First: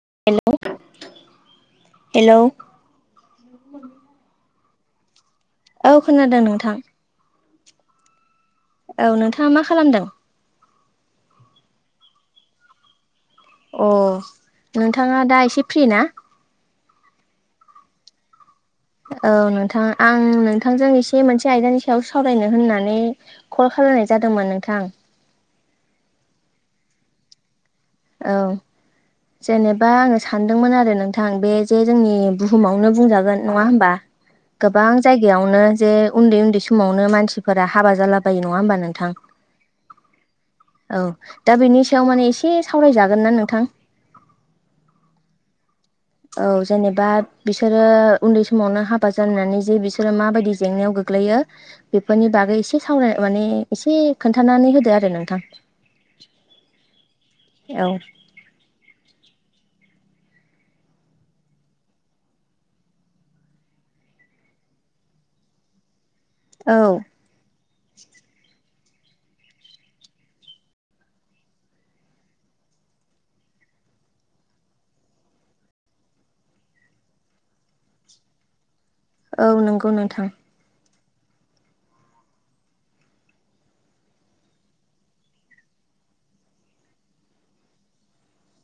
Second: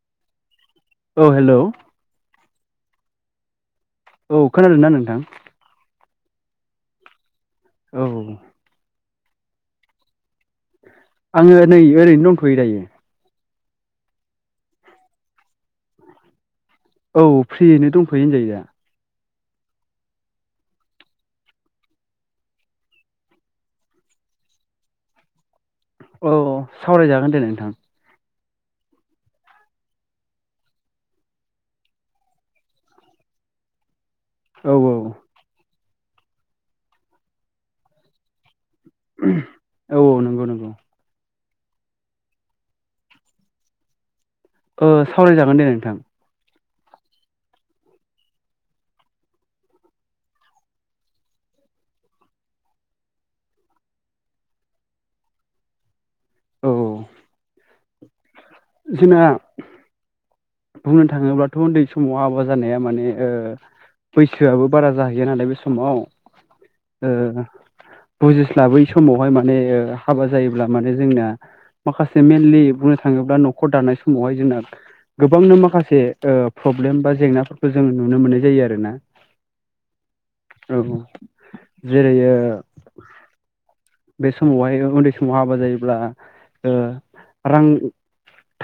हेल औ हेलौ हेल' औ खोनादों ना नोंथां। औ खोनादों नोंथां। औ। औ नोंथाङा मा खालामदों? आंङो नै ओरैनो दंथ'यो दायो। अ, नोंथाङा दा एसे फ्रि ना? औ फ्रियैनो दंफैयो होनजायो दा। औ नोंथां आं नोंथांजों एसे मोनसे आयदानि सायावसो सावरायनो होननानै कल खालायनाय जादोंमोन नोंथां। औ औ सावरायजागोन दे नोंथां। औ। जेनेबा आंङो सानदोंमोन आरो नोंथां बे जे जोंनि बुहुमावनो बुंजागोन नङा होमबा। औ गोबां जायगायावनो जे उन्दै उन्दै समावनो मानसिफोरा हाबा जालाबायो नङा होमबा नों औ औ नंगौ नंगौ। औ दा बेनि सायाव माने एसे सावरायजागोन ना नोंथां? ओ सावरायजागोन दे नोंथां। औ जेनेबा बिसोरो उन्दै समावनो हाबा जानानै जे बिसोरो माबायदि जेंनायाव गोग्लैयो बेफोरनि बागै एसे सावराय माने एसे खोन्थानानै होदो आरो नोंथां। औ। औ। [unintelligible] बुंनो थाङोब्लाथ' उन्दै समाव हाबा जानाया माने ओ बैसोआबो बारा जाहैया नालाय बे समाव औ ओ बुजिस्लाबै समावहाय माने हाबा जायोब्ला माने जोंना माखासे मइेनलि बुंनो थाङोब्ला न'खर दानाय समावहाय जोंना गोबांनो माखासे ओ प्रब्लेम बा जेंनाफोरखौ जों नुनो मोननाय जायो आरो ना औ नंगौ नोंथां औ जेरै ओ बे समावहाय उन्दै समाव हाबा जायोब्ला ओ रां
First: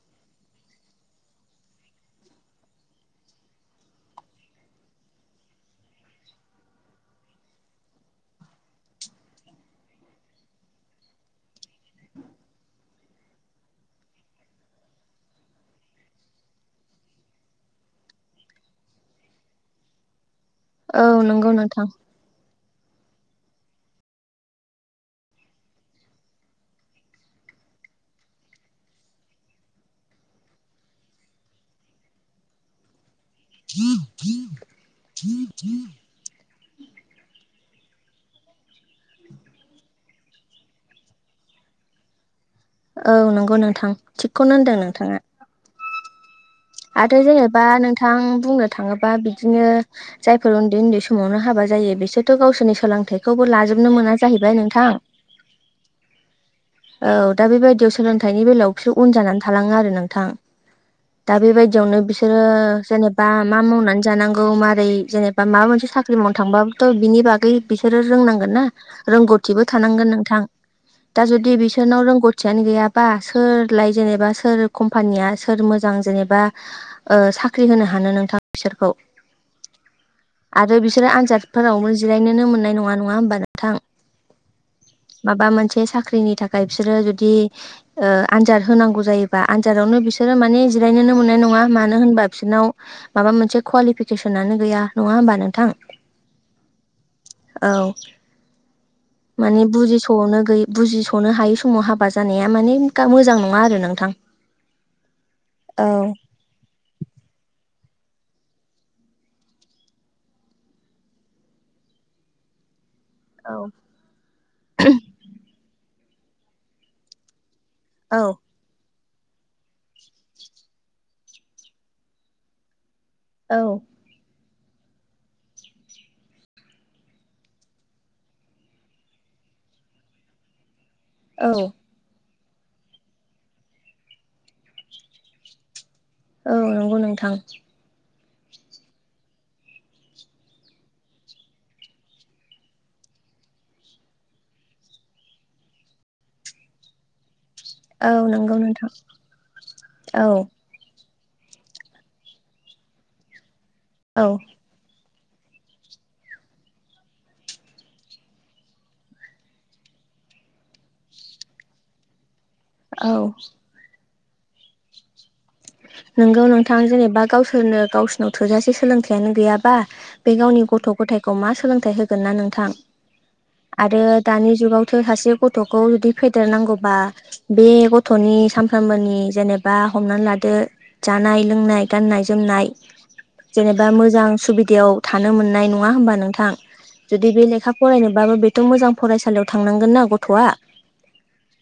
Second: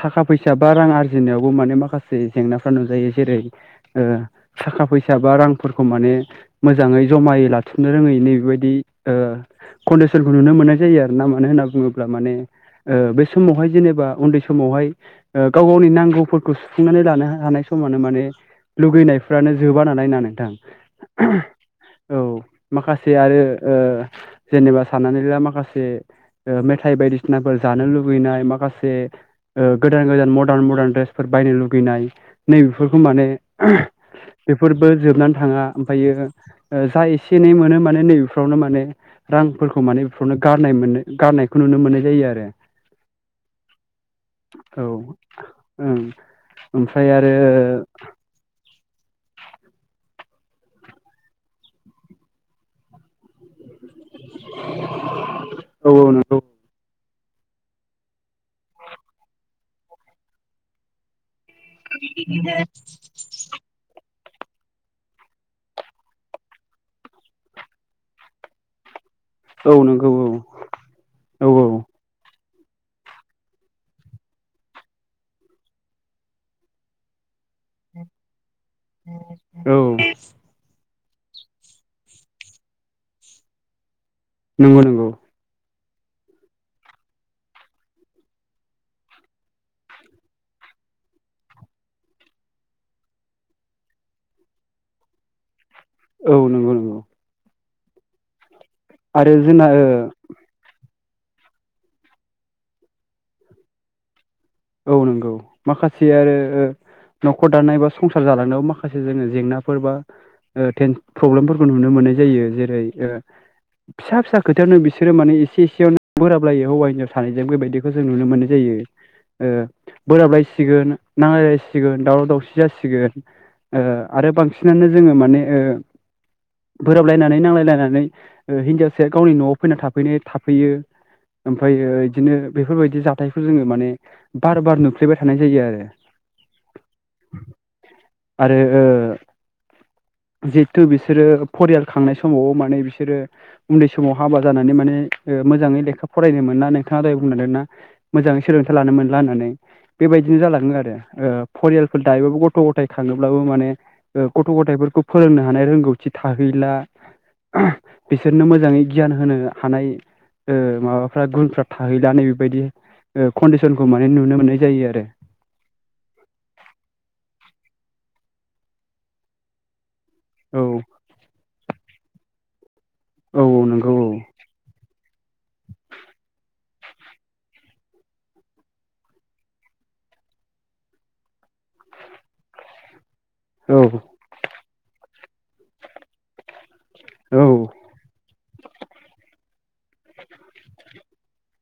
थाखा फैसा बा रां आरजिनायावबो माने माखासे जेंनाफ्रा नुजायो जेरै ओ थाखा फैसा बा रांफोरखौ माने मोजाङै जमायै लाथुमनो रोङै नै बेबायदि ओ कन्डिसनखौ नुनो मोननाय जायो आर ना मानो होनना बुङोब्ला माने ओ बे समावहाय जेनेबा उन्दै समावहाय गाव गावनि नांगौफोरखौ सुफुंनानै लानो हानाय समानो माने लुगैनायफ्रानो जोबा नालाय ना नोंथां औ नंगौ नोंथां औ माखासे आरो ओ जेनेबा साननानै ला माखासे ओ मेथाय बायदिसिनाफोर जानो लुुबैनाय माखासे ओ गोदान गोदान मडार्न मडार्न ड्रेसफोर बायनो लुगैनाय नैबेफोरखौ माने बेफोरबो जोबनानै थाङा ओमफ्रायो ओ जा एसे एनै मोनो माने नैबेफ्रावनो माने रांफोरखौ माने बेफोरावनो गारनाय गारनायखौ नुनो मोननाय जायो आरो औ नंगौ नोंथां थिगखौनो होनदों नोंथाङा ओम आरो जेनेबा नोंथां बुंनो थाङो बा बिदिनो जायफोर उन्दै उन्दै समावनो हाबा जायो बिसोरथ गावसोरनि सोलोंथाइखौबो लाजोब बनो मोना जाहैबाय नोंथां औ नंगौ औ दा बेबायदियाव सोलोंथाइनि बेलायाव बिसोर उन जानानै थालाङो आरो नोंथां दा बेबायदियावनो बिसोरो जेनेबा मा मावनानै जानांगौ मारै जेनेबा माबा मोनसे साख्रि मावनो थांबाबोथ बिनि बागै बिसोरो रोंनांगोन ना रोंगौथिबो औ नंगौ थानांगोन नोंथां दा औ जुदि बिसोरनाव रोंगौथियानो गैयाबा सोरलाय जेनेबा सोर कम्पानिया सोर मोजां जेनेबा ओ साख्रि होनो हानो नोंथां बिसोरखौ औ आरो बिसोरो आनजादफोरावबो जिरायनोनो मोननाय नङा नङा होमबा नोंथां नंगौ नंगौ बे साख्रिनि थाखाय बिसोरो जुदि ओ आनजाद होनांगौ जायोबा आनजादावनो बिसोरो माने जिरायनोनो मोननाय नङा नङा मानो होनबा बिसोरनाव माबा मोनसे कुवालिफिकेसनानो गैया नङा होमबा नोंथां औ नंगौ नंगौ औ आरो माने जोंना ओ बुजिसनो गैय बुजिस नो हायै समाव हाबा जानाया माने मोजां नङा आरो नोंथां औ नंगौ औ माखासे आरो नखर दानाय बा संसार जालांनायाव माखासे जोङो जेंनाफोर बा प्रब्लेमफोरखौ नुनो मोननाय जायो जेरै औ फिसा फिसा खोथायावनो बिसोरो माने एसे एसेयावनो बोराबलायो हौवा हिनजाव सानैजों बेबायदि बेखौ जों नुनो मोननाय जायो ओ बोराबलायसिगोन नांलायलायसिगोन दावराव दावसि जासिगोन औ ओ आरो बांसिनानो जोङो माने ओ बोराबलायनानै नांलायलायनानै हिनजावसाया गावनि नआव फैनानै थाफैनाय थाफैयो औ ओमफ्रयो बिदिनो बेफोरबायदि जाथायखौ जोङो माने बार बार नुफ्लैबाय थानाय जायो आरो औ नंगौ नोंथां आरो ओ [inaudible] जिहेथु बिसोरो फरियाल खांनाय समाव माने बिसोरो उन्दै समाव हाबा जानानै माने ओ ओ मोजाङै लेखा फरायनो मोना नोंथाङा दय बुंलांदोंना औ नंगौ नोंथां लानानै औ बेबायदिनो जालाङो आरो ओ फरियालफोर दायोबाबो गथ' गथाय खाङोब्लाबो माने ओ औ गथ' गथायफोरखौ फोरोंनो हानाय रोंगौथि थाहैला [unintelligible] बिसोरनो मोजाङै गियान होनो हानाय ओ माबाफ्रा गुनफ्रा थाहैलानो बायदि ओ औ कन्डिसनखौ माने नुनो मोननाय जायो आरो नंगौ नोंथां जेनेबा गावसोरनो गावसोरनाव थोजासे सोलोंथाइयानो गैयाबा बे औ गावनि गथ' गथायखौ मा सोलोंथाइ होगोन ना नोंथां औ औ नंगौ आरो औ दानि जुगावथ' सासे गथ'खौ जुदि फेदेरनांगौ बा बे गथ'नि सानफ्रोमबोनि जेनेबा हमनानै ला दो जानाय लोंनाय गाननाय जोमनाय औ जेनेबा मोजां सुबिदायाव थानो मोननाय नङा होमबा नोंथां जुदि औ बे लेखा फरायनोबाबो बेथ' मोजां फरायसालियाव थांनांगोनना गथ'आ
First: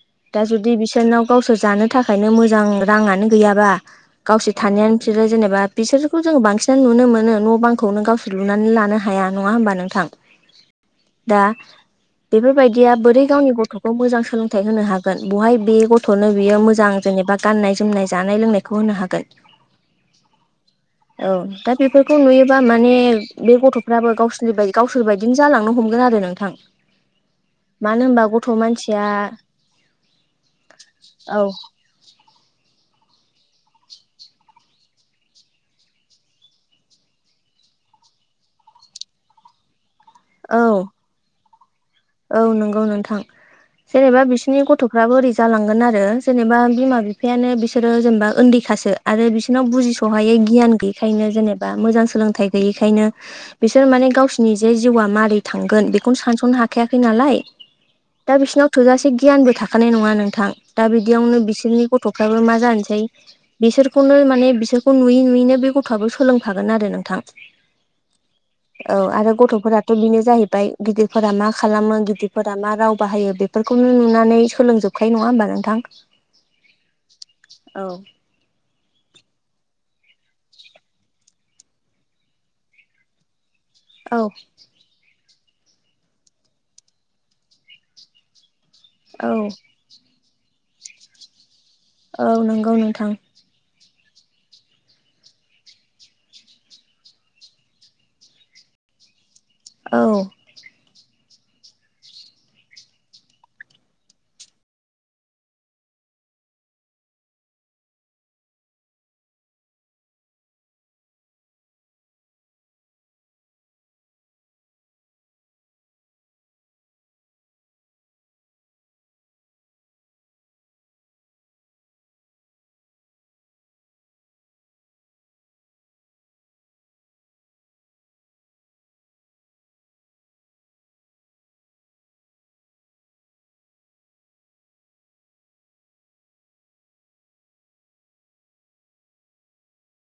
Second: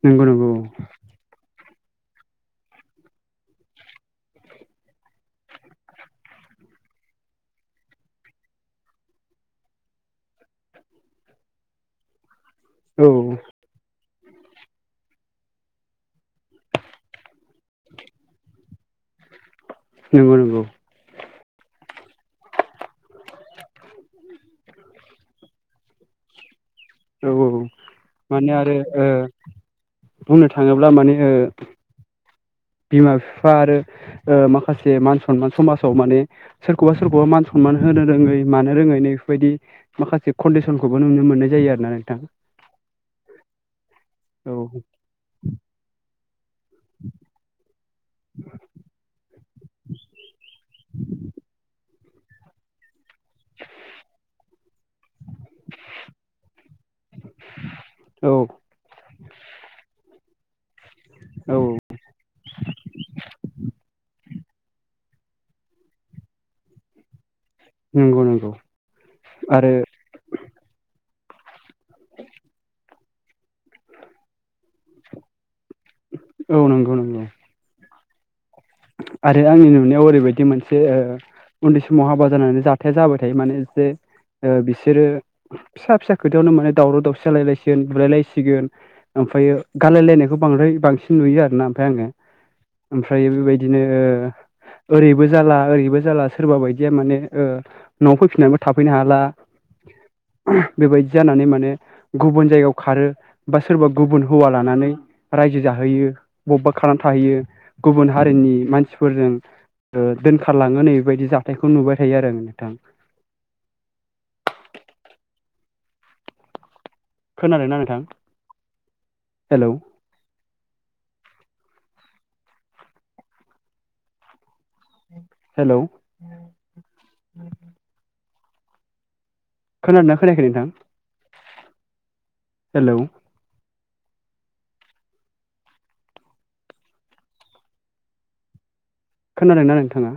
नंगौ दा नंगौ जुदि बिसोरनाव गावसोर जानो थाखायनो मोजां राङानो गैयाबा गावसोर थानायानो बिसोरो जेनेबा बिसोरखौ जों बांसिन नुनो मोनो न' बांखौनो गावसोर लुनानै लानो हाया नङा होमबा नोंथां दा बेफोरबायदिया औ बोरै गावनि गथ'खौ मोजां सोलोंथाइ होनो हागोन बहाय बे गथ'नो बियो मोजां जेनेबा गाननाय जोमनाय जानाय लोंनाय खौ होनो हागोन नंगौ नंगौ औ दा बेफोरखौ नुयोबा माने बे गथ'फ्राबो गावसोरनि बाय गावसोर बायदिनो जालांनो हमगोन आरो नोंथां औ औ मानो होनबा गथ' माने आरो मानसिया ओ बुंनो थाङोब्ला माने ओ औ बिमा बिफा आरो ओ माखासे मान सनमान समाजाव माने सोरखौबा सोरखौबा मान सनमा मान होनो रोङै मानो रोङै नैफोरबायदि माखासे औ कन्डिसनखौबो नुनो मोननाय जायो आरो ना नोंथां औ नंगौ नोंथां जेनेबा औ बिसोरनि गथ'फ्राबो ओरै जालांगोन आरो जेनेबा बिमा बिफायानो बिसोरो जेनेबा उन्दैखासो आरो बिस ओरनाव बुजिस'हायै गियान गैयैखायनो जेनेबा मोजां सोलोंथाइ गैयैखायनो बिसोर माने गावसिनि जे जिउआ मारै थांगोन बेखौनो सानस'नो हाखायाखै नालाय औ दा बिसिनाव थोजासे गियानबो थाखानाय नङा नों थां दा बिदियावनो औ बिसोरनि गथ'फ्राबो मा जानोसै बिसोरखौनो माने बिसोरखौ नुयै नुयैनो बे गथ'आबो सोलोंफागोन आरो नोंथां नंगौ नंगौ आरो फोराथ' बेनो जाहैबाय गिदिरफोरा मा खालामो गिदिरफोरा मा राव बाहायो बेफोरखौनो नुनानै सो सोलोंजोबखायो नङा होमबा नोंथां औ नंगौ नंगौ औ आरो आंनि नुनायाव ओरैबायदि मोनसे ओ उन्दै समाव हाबा जानानै जाथाया जाबाय थायो माने जे औ ओ बिसोरो फिसा फिसा खोथायावनो माने दावराव दावसि जालायलायसिगोन बुलायलायसिगोन औ ओमफ्रायो गारलायलायनायखौ बांद्राय बांसिन नुयो आरोना ओमफ्राय आङो औ नंगौ नोंथां ओमफ्रय बेबाय दिनो ओरैबो जाला ओरैबो जाला सोरबा बायदिया माने ओ न'आव फैफिननानैबो थाफैनो हाला औ बेबायदि जानानै माने गुबुन जायगायाव खारो बा सोरबा गुबुन हौवा लानानै रायजो जा हैयो बबबा खारनानै थाहैयो गुबुन हा रिनि मानसिफोरजों ओ दोनखारलाङो नै बेबायदि जाथायखौ नुबाय थायो आरो नोंथां [inaudible] खोनादोंना नोंथां हेलौ हेल' खोनादोंना खोनायाखै नोंथां हेलौ खोनादोंना नोंथाङा